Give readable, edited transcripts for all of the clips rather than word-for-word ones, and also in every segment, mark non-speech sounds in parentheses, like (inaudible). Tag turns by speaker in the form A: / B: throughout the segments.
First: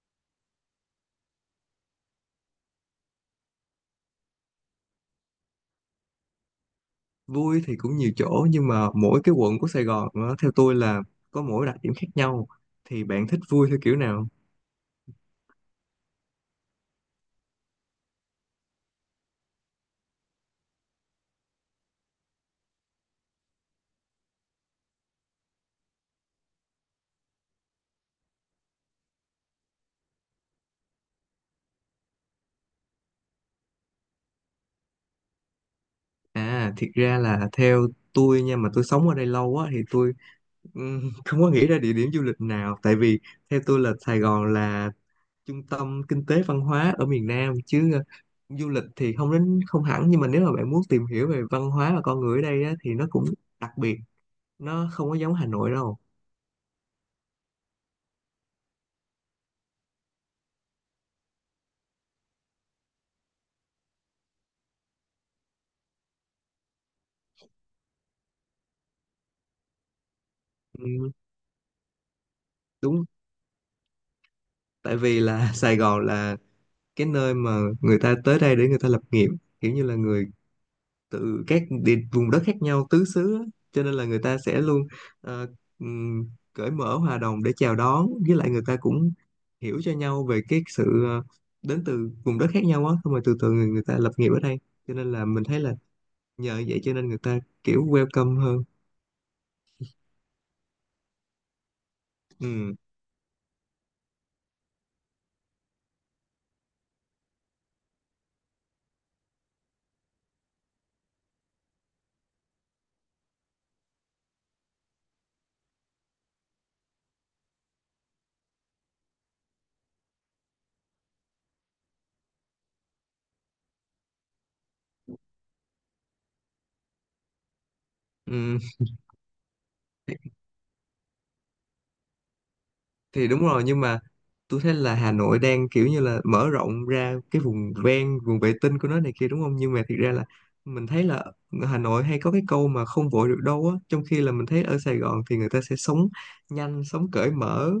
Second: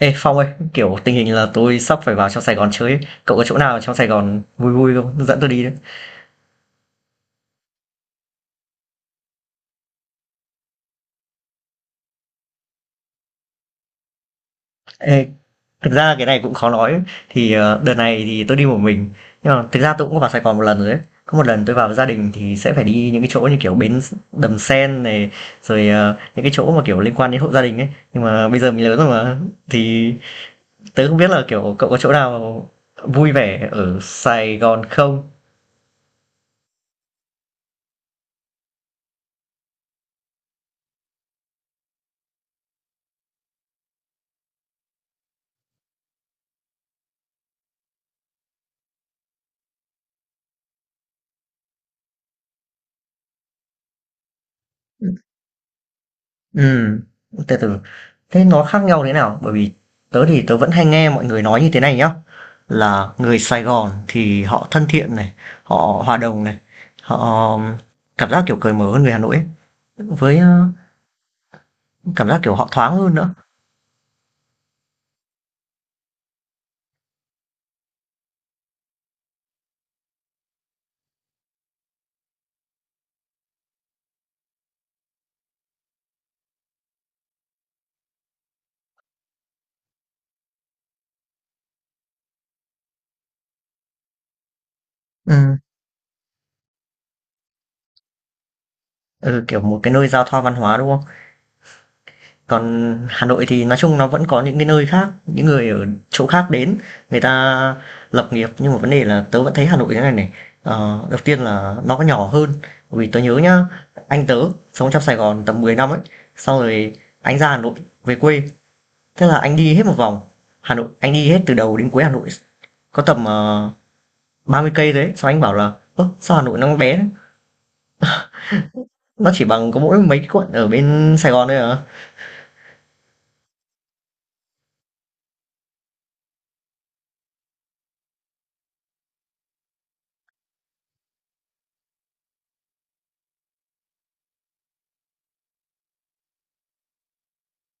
A: Ê Phong ơi, kiểu tình hình là tôi sắp phải vào trong Sài Gòn chơi ấy. Cậu có chỗ nào trong Sài Gòn vui vui không? Dẫn tôi đi đấy.
B: Vui thì cũng nhiều chỗ, nhưng mà mỗi cái quận của Sài Gòn nó theo tôi là có mỗi đặc điểm khác nhau. Thì bạn thích vui theo kiểu nào?
A: Ê, thực ra cái này cũng khó nói. Ấy. Thì đợt này thì tôi đi một mình. Nhưng mà thực ra tôi cũng có vào Sài Gòn một lần rồi ấy. Có một lần tôi vào với gia đình thì sẽ phải đi những cái chỗ như kiểu bến Đầm Sen này, rồi những cái chỗ mà kiểu liên quan đến hộ gia đình ấy. Nhưng mà bây giờ mình lớn rồi mà. Thì tớ không biết là kiểu cậu có chỗ nào vui vẻ ở Sài Gòn không?
B: À, thiệt ra là theo tôi nha, mà tôi sống ở đây lâu á thì tôi (laughs) không có nghĩ ra địa điểm du lịch nào, tại vì theo tôi là Sài Gòn là trung tâm kinh tế văn hóa ở miền Nam, chứ du lịch thì không đến không hẳn. Nhưng mà nếu mà bạn muốn tìm hiểu về văn hóa và con người ở đây á, thì nó cũng đặc biệt, nó không có giống Hà Nội đâu.
A: Ừ, từ từ, thế nó khác nhau thế nào? Bởi vì tớ vẫn hay nghe mọi người nói như thế này nhá, là người Sài Gòn thì họ thân thiện này, họ hòa đồng này, họ um, cảm giác kiểu cởi mở hơn người Hà Nội ấy, với, ơ,
B: Ừm,
A: cảm giác kiểu họ thoáng
B: đúng.
A: hơn nữa.
B: Tại vì là (laughs) Sài Gòn là cái nơi mà người ta tới đây để người ta lập nghiệp, kiểu như là người từ các vùng đất khác nhau tứ xứ á. Cho nên là người ta sẽ luôn ờ, cởi mở hòa đồng để chào đón, với lại người ta cũng hiểu cho nhau về cái sự đến từ vùng đất khác nhau á. Xong rồi từ từ người ta lập nghiệp ở đây, cho nên là mình
A: Ừm,
B: thấy là nhờ vậy cho nên người ta kiểu welcome hơn.
A: ừ, kiểu một cái nơi giao thoa văn hóa, đúng không?
B: Ừ.
A: Còn Hà Nội thì nói chung nó vẫn có những cái nơi khác, những người ở chỗ khác đến, người ta lập nghiệp nhưng mà vấn đề là tớ vẫn thấy Hà Nội thế này này. Ờ, đầu tiên là nó có nhỏ hơn, vì tớ nhớ nhá, anh tớ sống trong Sài Gòn tầm 10 năm ấy, sau rồi anh ra Hà Nội về quê, thế là anh đi hết một vòng Hà Nội, anh đi hết từ đầu đến cuối Hà Nội, có tầm 30 cây đấy, sau anh bảo là: "Ơ, sao Hà Nội nó bé thế?
B: Ừ.
A: Nó chỉ bằng có mỗi mấy quận ở bên Sài Gòn thôi à."
B: Thì đúng rồi, nhưng mà tôi thấy là Hà Nội đang kiểu như là mở rộng ra cái vùng ven, vùng vệ tinh của nó này kia, đúng không? Nhưng mà thiệt ra là mình thấy là Hà Nội hay có cái câu mà không vội được đâu á, trong khi là mình thấy ở Sài Gòn thì người ta sẽ sống nhanh, sống cởi mở.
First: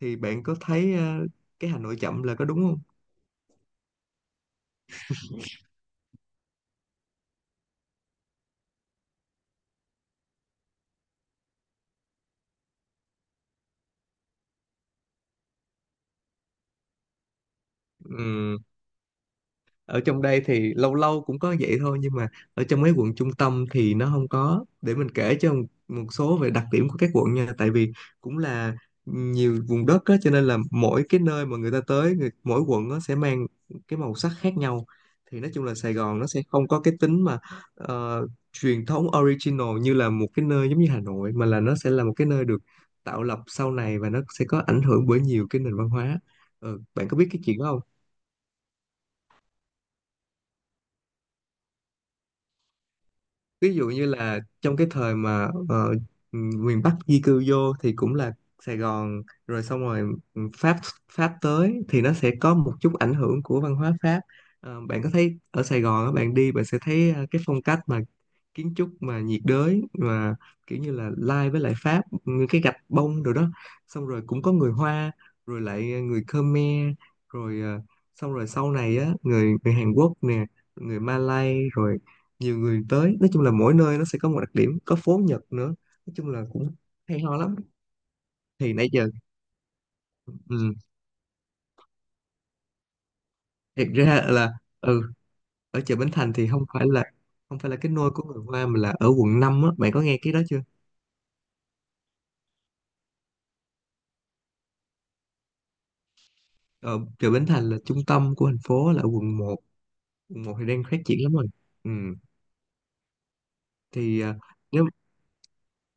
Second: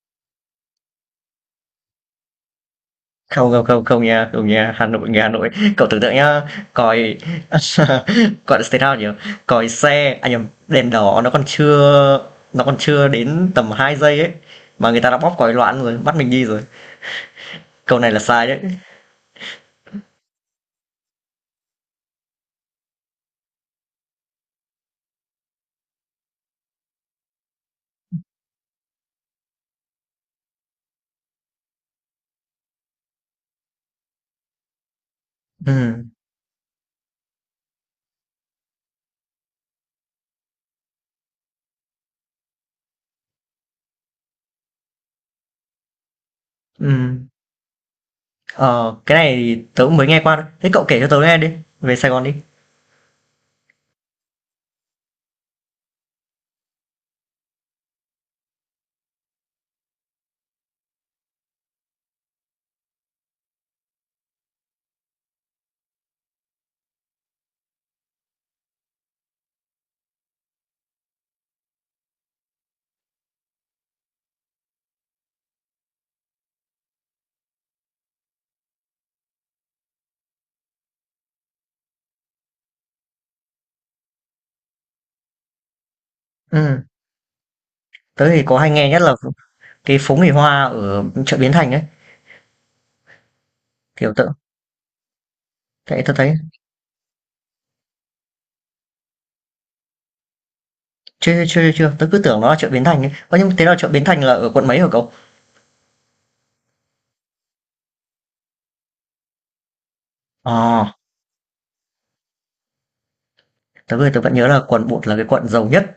B: Thì bạn có thấy cái Hà Nội chậm là có đúng không?
A: Không, không, không, không nha, không nha, Hà Nội, người Hà Nội. Cậu tưởng tượng nhá, còi (laughs) gọi là thế nào nhỉ? Còi xe, à nhầm, đèn đỏ nó còn chưa đến tầm 2 giây ấy mà người ta đã bóp còi loạn rồi, bắt mình đi rồi. Câu này là sai
B: Ừ,
A: đấy.
B: ở trong đây thì lâu lâu cũng có vậy thôi, nhưng mà ở trong mấy quận trung tâm thì nó không có. Để mình kể cho một số về đặc điểm của các quận nha, tại vì cũng là nhiều vùng đất á, cho nên là mỗi cái nơi mà người ta tới người, mỗi quận nó sẽ mang cái màu sắc khác nhau. Thì nói chung là Sài
A: Ừm,
B: Gòn nó sẽ không có cái tính mà ờ, truyền thống, original như là một cái nơi giống như Hà Nội, mà là nó sẽ là một cái nơi được tạo lập sau này và nó sẽ có ảnh hưởng bởi nhiều cái nền văn hóa. Ờ, bạn có
A: ừm.
B: biết cái chuyện đó?
A: Ờ, cái này thì tớ cũng mới nghe qua thôi. Thế cậu kể cho tớ nghe đi, về Sài Gòn đi.
B: Ví dụ như là trong cái thời mà miền Bắc di cư vô thì cũng là Sài Gòn. Rồi xong rồi Pháp Pháp tới thì nó sẽ có một chút ảnh hưởng của văn hóa Pháp. Ờ, bạn có thấy ở Sài Gòn á, bạn đi bạn sẽ thấy cái phong cách mà kiến trúc mà nhiệt đới mà kiểu như là lai với lại Pháp, như cái gạch bông rồi đó. Xong rồi cũng có người Hoa, rồi lại người Khmer, rồi xong rồi sau này á người người Hàn Quốc nè, người Malay, rồi nhiều người tới. Nói chung là mỗi nơi nó sẽ có một đặc điểm, có phố Nhật nữa. Nói chung là cũng
A: Ừm,
B: hay ho lắm.
A: tớ thì có hay
B: Thì nãy
A: nghe nhất
B: giờ
A: là cái phố người Hoa
B: ừ,
A: ở chợ Bến Thành ấy,
B: thiệt
A: kiểu
B: ra
A: tớ
B: là ừ, ở chợ
A: thế
B: Bến
A: tớ thấy
B: Thành thì không phải là cái nôi của người Hoa, mà là ở quận 5 á. Bạn có nghe cái đó chưa?
A: chưa chưa chưa chưa, tớ cứ tưởng nó là chợ Bến Thành ấy. Ơ nhưng thế là chợ Bến Thành là ở quận mấy hả cậu?
B: Ở chợ Bến Thành là trung tâm của thành phố, là ở quận 1. quận 1 thì đang
A: Ờ,
B: phát triển lắm rồi. Ừ.
A: tớ ơi, tớ
B: Thì
A: vẫn
B: à,
A: nhớ là
B: nếu
A: quận bột là cái quận giàu nhất.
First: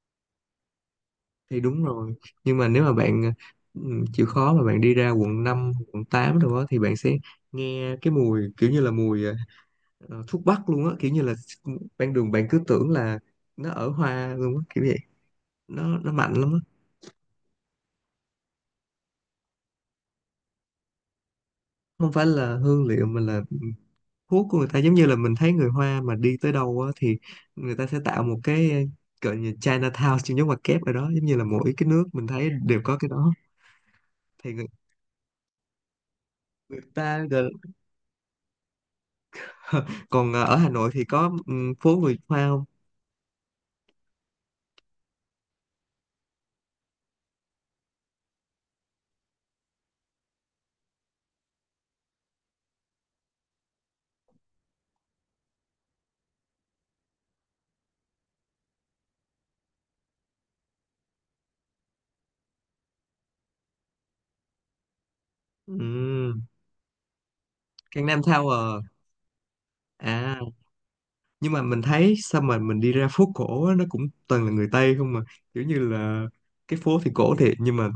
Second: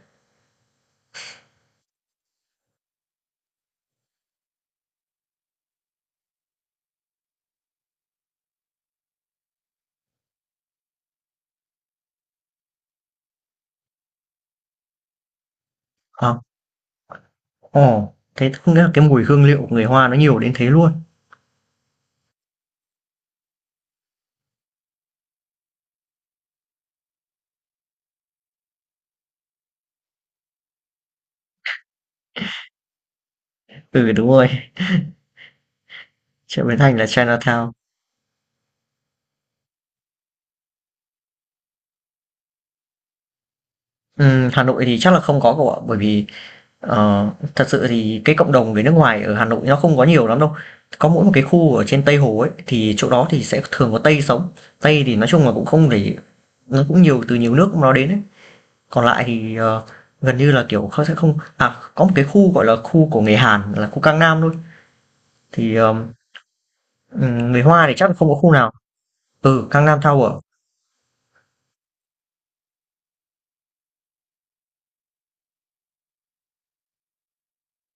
B: thì đúng rồi, nhưng mà nếu mà bạn ừ, chịu khó mà bạn đi ra quận 5, quận 8 rồi đó, thì bạn sẽ nghe cái mùi kiểu như là mùi thuốc bắc luôn á, kiểu như là ban đường bạn cứ tưởng là nó ở hoa luôn á kiểu vậy. Nó mạnh
A: Ờ,
B: lắm á.
A: ồ, thế không nghĩa là cái mùi hương liệu của người Hoa nó nhiều đến thế luôn.
B: Không phải là hương liệu, mà là thuốc của người ta. Giống như là mình thấy người hoa mà đi tới đâu á, thì người ta sẽ tạo một cái gọi như Chinatown trong giống ngoặc kép ở đó, giống như là mỗi cái nước mình thấy đều có cái đó.
A: Ừ, đúng rồi.
B: Thì
A: Chợ Bến
B: người
A: Thành là
B: ta gọi là-
A: Chinatown.
B: (laughs) còn ở Hà Nội thì có, ừ, phố người Hoa không?
A: Hà Nội thì chắc là không có cậu ạ, bởi vì ờ, thật sự thì cái cộng đồng người nước ngoài ở Hà Nội nó không có nhiều lắm đâu. Có mỗi một cái khu ở trên Tây Hồ ấy, thì chỗ đó thì sẽ thường có Tây sống. Tây thì nói chung là cũng không để, nó cũng nhiều từ nhiều nước nó đến ấy. Còn lại thì ờ, gần như là kiểuเขาsẽ không, sẽ không à, có một cái khu gọi là khu của người Hàn là khu Cang Nam thôi. Thì ờ,
B: Ừ,
A: Ừ, người Hoa thì chắc là
B: Gangnam
A: không có khu
B: Tower
A: nào.
B: à.
A: Ừ, Gangnam Tower.
B: À. Nhưng mà mình thấy sao mà mình đi ra phố cổ á, nó cũng toàn là người Tây không mà, kiểu như là cái phố thì cổ thiệt, nhưng mà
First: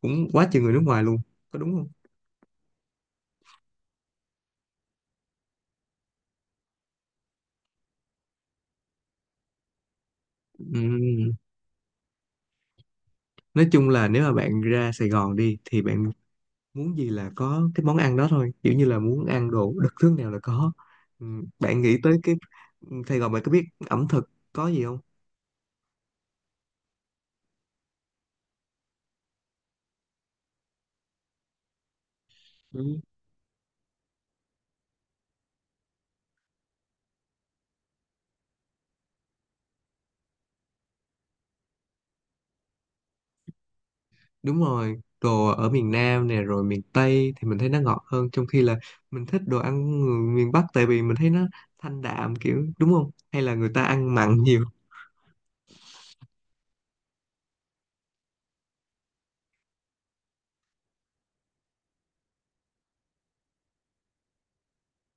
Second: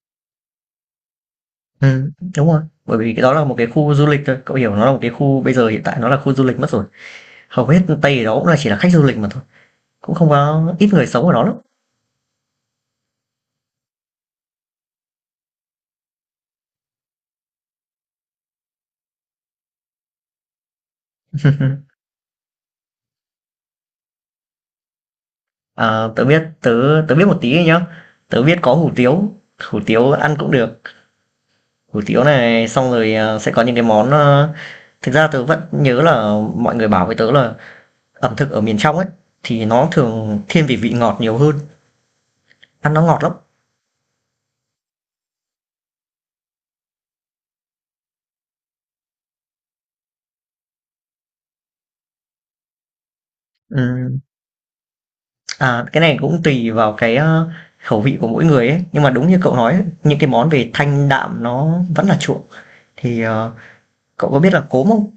B: cũng quá chừng người nước ngoài luôn, có đúng không?
A: Ừ, đúng rồi. Bởi vì cái đó là một cái khu du lịch thôi. Cậu hiểu nó là một cái khu bây giờ hiện tại nó là khu du lịch mất rồi. Hầu hết Tây ở đó cũng là chỉ là khách du lịch mà thôi. Cũng không có ít người sống
B: Ừm,
A: ở đó lắm.
B: nói chung là nếu mà bạn ra Sài Gòn đi thì bạn muốn gì là có cái món ăn đó thôi, kiểu như là muốn ăn đồ đặc trưng nào là có. Bạn nghĩ tới cái Sài Gòn, bạn có biết ẩm thực có gì
A: À, tớ biết tớ tớ biết một tí nhá. Tớ biết có hủ tiếu ăn cũng được. Hủ tiếu này xong
B: không?
A: rồi à, sẽ có những cái món à, thực ra tớ vẫn nhớ là mọi người bảo với tớ là ẩm thực ở miền trong ấy thì nó thường thiên về vị ngọt nhiều hơn, ăn nó ngọt lắm.
B: Đúng rồi, đồ ở miền Nam nè, rồi miền Tây thì mình thấy nó ngọt hơn, trong khi là mình thích đồ ăn người miền Bắc, tại vì mình thấy nó thanh đạm, kiểu đúng không, hay là người ta ăn
A: Ừ,
B: mặn (laughs) nhiều.
A: à, cái này cũng tùy vào cái, ơ, khẩu vị của mỗi người ấy, nhưng mà đúng như cậu nói ấy, những cái món về thanh đạm nó vẫn là chuộng. Thì, ờ, cậu có biết là cốm không?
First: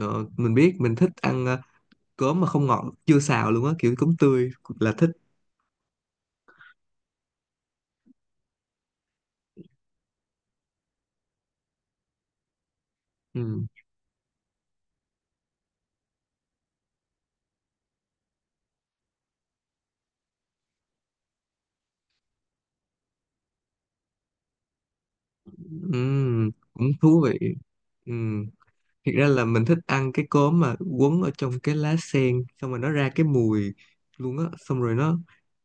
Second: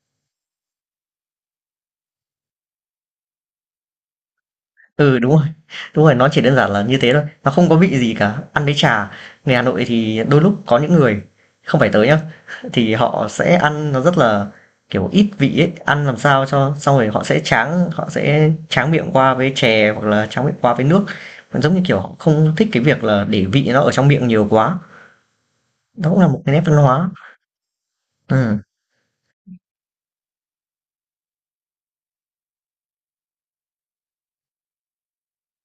B: Ờ, mình biết, mình thích ăn cốm mà không ngọt chưa xào luôn á, kiểu cốm tươi là thích.
A: Ừ, đúng rồi, nó chỉ đơn giản là như thế thôi, nó không có vị gì cả, ăn với trà. Người Hà Nội thì đôi lúc có những người không phải tới nhá, thì họ sẽ
B: Ừ.
A: ăn nó rất là, kiểu, ít vị ấy, ăn làm sao cho xong rồi họ sẽ tráng miệng qua với chè hoặc là tráng miệng qua với nước. Giống như, kiểu, họ không thích cái việc là để vị nó ở trong miệng nhiều quá. Nó cũng là một
B: Ừ,
A: cái nét văn
B: cũng
A: hóa.
B: thú vị. Ừ.
A: Ừm,
B: Thiệt ra là mình thích ăn cái cốm mà quấn ở trong cái lá sen, xong rồi nó ra cái mùi luôn á, xong rồi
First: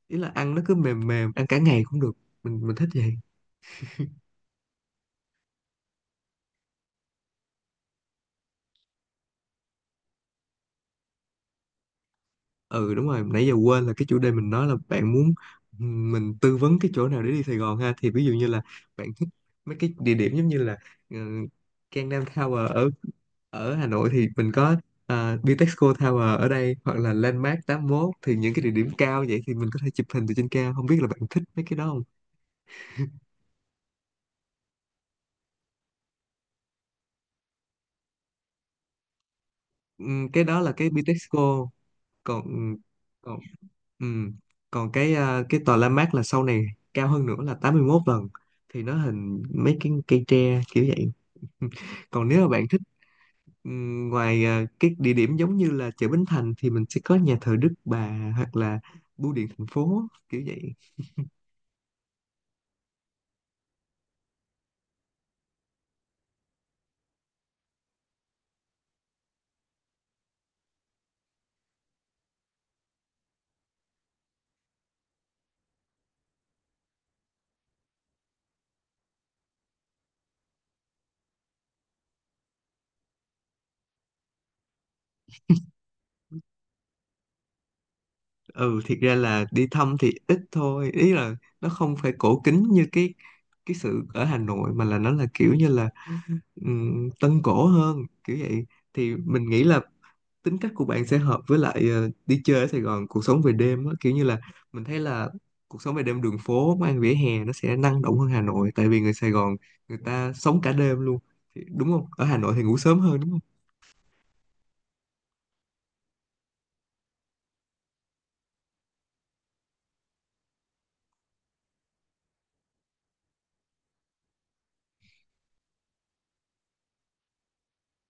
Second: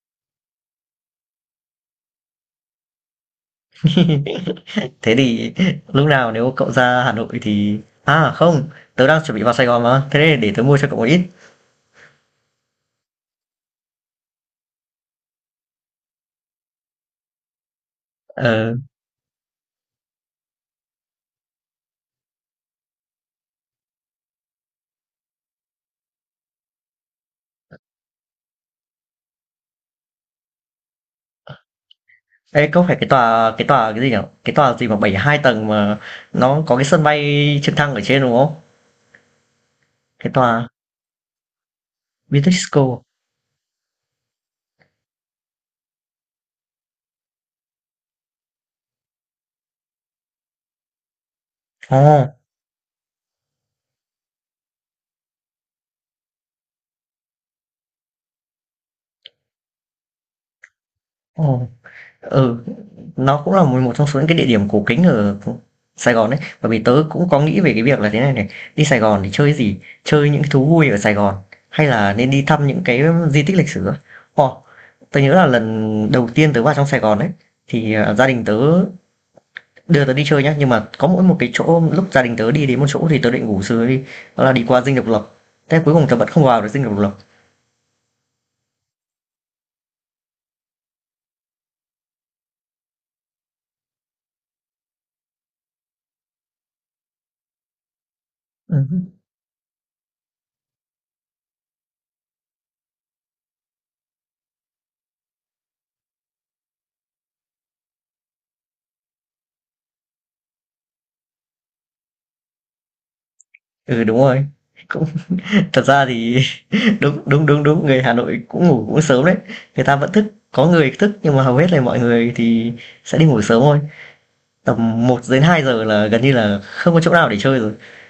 B: ý là ăn nó cứ mềm mềm, ăn cả ngày cũng được. Mình thích vậy.
A: thế thì lúc nào nếu cậu ra Hà Nội thì à, không, tớ đang chuẩn bị vào Sài Gòn mà, thế nên để tớ mua cho cậu một ít.
B: Ừ, đúng rồi, nãy giờ quên là cái chủ đề mình nói là bạn muốn, ừ, mình tư vấn cái chỗ nào để đi Sài Gòn ha. Thì ví dụ như là
A: Ờ,
B: bạn thích mấy cái địa điểm giống như là uh, Gangnam Tower ở ở Hà Nội thì mình có Bitexco Tower ở đây, hoặc là Landmark 81. Thì những cái địa điểm cao vậy thì mình có thể chụp hình từ trên cao, không biết là bạn thích mấy cái đó không?
A: ê, có phải cái tòa cái gì nhỉ? Cái tòa gì mà 72 tầng mà nó có cái sân bay trực thăng ở trên đúng không? Cái
B: Cái đó
A: tòa
B: là cái Bitexco. còn
A: Vitexco.
B: còn ừ. Còn cái cái tòa La Mát là sau này cao hơn nữa là 81 lần, thì nó hình mấy cái cây tre kiểu vậy.
A: Ồ,
B: Còn nếu mà bạn thích ngoài cái địa điểm giống như là chợ Bến Thành, thì mình sẽ có nhà thờ Đức Bà hoặc là bưu điện thành phố kiểu vậy.
A: ồ. Ừ, nó cũng là một một trong số những cái địa điểm cổ kính ở Sài Gòn đấy. Bởi vì tớ cũng có nghĩ về cái việc là thế này này, đi Sài Gòn thì chơi gì? Chơi những cái thú vui ở Sài Gòn hay là nên đi thăm những cái di tích lịch sử á? Ồ, tớ nhớ là lần đầu tiên tớ vào trong Sài Gòn đấy thì, à, gia đình tớ đưa tớ đi chơi nhá, nhưng mà có mỗi một cái chỗ lúc gia đình tớ đi đến một chỗ thì tớ định ngủ sớm đi, đó là đi qua Dinh Độc Lập. Thế cuối cùng tớ vẫn không vào được Dinh Độc Lập.
B: Ừ, thiệt ra là đi thăm thì ít thôi, ý là nó không phải cổ kính như cái sự ở Hà Nội, mà là nó là kiểu như là tân cổ hơn kiểu vậy.
A: Ừm.
B: Thì mình nghĩ là tính cách của bạn sẽ hợp với lại đi chơi ở Sài Gòn, cuộc sống về đêm á, kiểu như là mình thấy là cuộc sống về đêm, đường phố, quán ăn vỉa hè nó sẽ năng động hơn Hà Nội, tại vì người Sài Gòn người ta sống cả đêm luôn. Thì- đúng không, ở Hà Nội thì ngủ sớm hơn đúng không?
A: Ừ, đúng rồi. Cũng (laughs) thật ra thì đúng, đúng, đúng, đúng, người Hà Nội cũng ngủ cũng sớm đấy. Người ta vẫn thức, có người thức nhưng mà hầu hết là mọi người thì sẽ đi ngủ sớm thôi. Tầm 1 đến 2 giờ là gần như là không có chỗ nào để chơi rồi. (laughs)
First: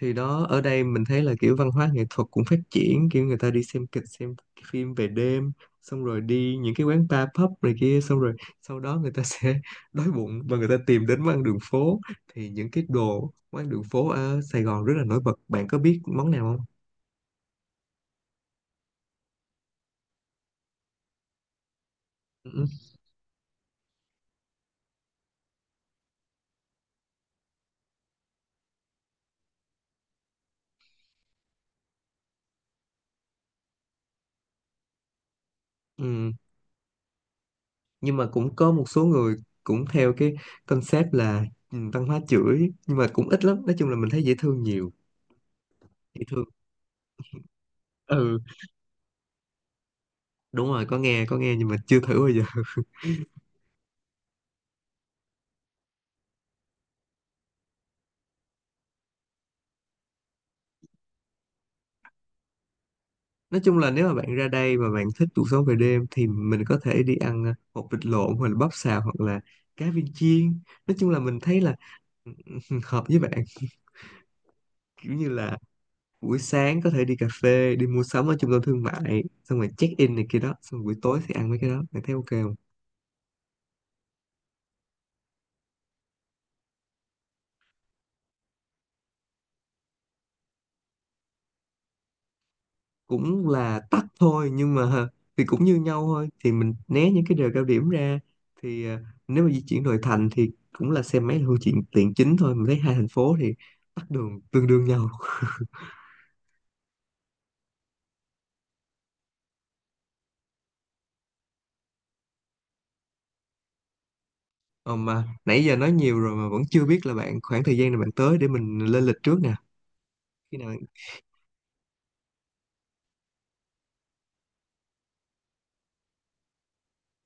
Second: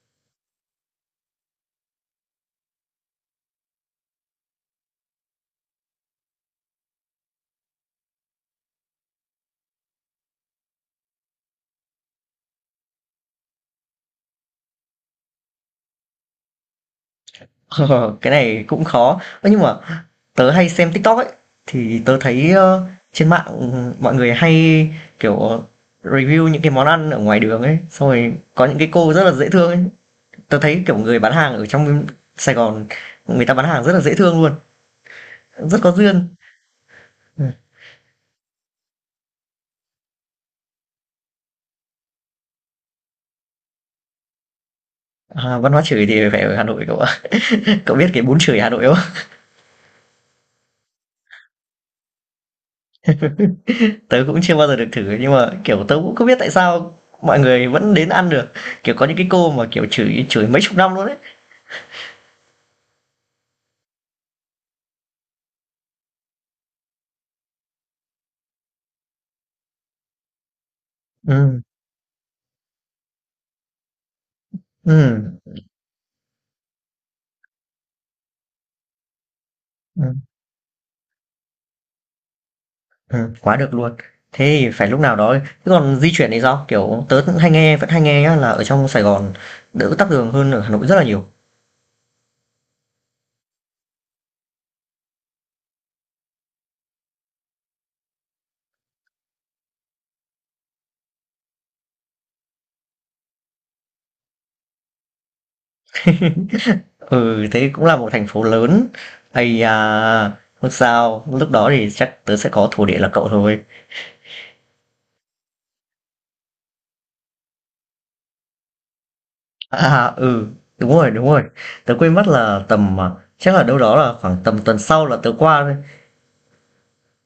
B: Thì đó, ở đây mình thấy là kiểu văn hóa nghệ thuật cũng phát triển, kiểu người ta đi xem kịch, xem phim về đêm, xong rồi đi những cái quán bar pub này kia, xong rồi sau đó người ta sẽ (laughs) đói bụng và người ta tìm đến món ăn đường phố. Thì những cái đồ, món ăn đường phố ở Sài Gòn rất là nổi bật. Bạn có biết món nào không?
A: Ờ, cái này cũng khó. Ơ, nhưng mà tớ hay xem TikTok ấy, thì tớ thấy,
B: Ừ.
A: ơ, trên mạng, mọi người hay, kiểu, review những cái món ăn ở ngoài đường ấy, xong rồi có những cái cô rất là dễ thương ấy. Tớ thấy, kiểu, người bán hàng ở trong Sài Gòn, người ta bán hàng rất là dễ thương luôn, rất có duyên.
B: Ừ.
A: Ờ.
B: Nhưng mà cũng có một số người cũng theo cái concept là, ừ, văn hóa chửi, nhưng mà cũng ít lắm. Nói chung là mình thấy dễ thương nhiều.
A: À, văn hóa chửi
B: Dễ
A: thì phải
B: thương.
A: ở Hà Nội cậu ạ. (laughs) Cậu biết cái bún
B: Ừ,
A: chửi Hà Nội không?
B: đúng rồi, có nghe, có nghe, nhưng mà chưa thử bao giờ.
A: (laughs) Tớ cũng chưa bao giờ được thử nhưng mà kiểu tớ cũng không biết tại sao mọi người vẫn đến ăn được. Kiểu có những cái cô mà kiểu chửi chửi mấy chục năm luôn đấy.
B: Nói chung là nếu mà bạn ra đây mà bạn thích cuộc sống về đêm, thì mình có thể đi ăn hột vịt lộn hoặc là bắp xào hoặc là cá viên chiên. Nói chung là mình
A: Ừ,
B: thấy là (laughs) hợp với bạn. (laughs)
A: ừ,
B: Kiểu như là buổi sáng có thể đi cà phê, đi mua sắm ở trung tâm thương mại, xong rồi check
A: ừ,
B: in này kia đó, xong buổi tối thì ăn mấy cái đó. Bạn thấy ok không?
A: ừ, quá được luôn. Thế thì phải lúc nào đó. Thế còn di chuyển thì sao? Kiểu tớ cũng hay nghe vẫn hay nghe nhá, là ở trong Sài Gòn đỡ tắc đường hơn ở Hà Nội rất là nhiều.
B: Cũng là tắt thôi, nhưng mà (laughs) thì cũng như nhau thôi, thì mình né những cái giờ cao điểm ra. Thì nếu mà di chuyển nội thành thì cũng là xe máy là phương tiện tiện chính thôi. Mình thấy hai thành phố thì tắc đường tương đương nhau.
A: Ừ, thế cũng là một thành phố lớn. Ây à, không sao, lúc đó thì chắc tớ sẽ có thổ địa là cậu thôi.
B: Ờ, mà nãy giờ nói nhiều rồi mà vẫn chưa biết là bạn khoảng thời gian nào bạn tới để mình lên lịch trước nè.
A: À, à, ừ,
B: Khi nào?
A: đúng rồi, đúng rồi. Tớ quên mất là tầm à, chắc là đâu đó là khoảng tầm tuần sau là tớ qua thôi.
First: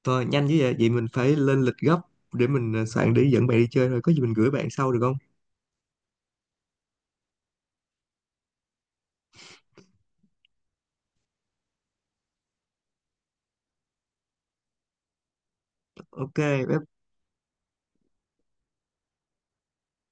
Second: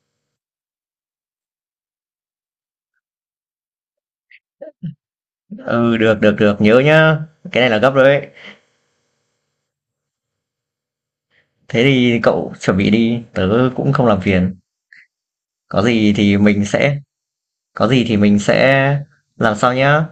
B: Thôi nhanh chứ vậy, mình phải lên lịch gấp, để mình soạn để dẫn bạn đi chơi thôi. Có gì mình gửi bạn sau được không?
A: Ừ, được, được, được, nhớ nhá. Cái này là gấp rồi đấy. Thế thì cậu chuẩn bị đi, tớ cũng không làm phiền. Có gì
B: Ok,
A: thì mình
B: bye bye.
A: sẽ, có gì thì mình sẽ làm sao nhá.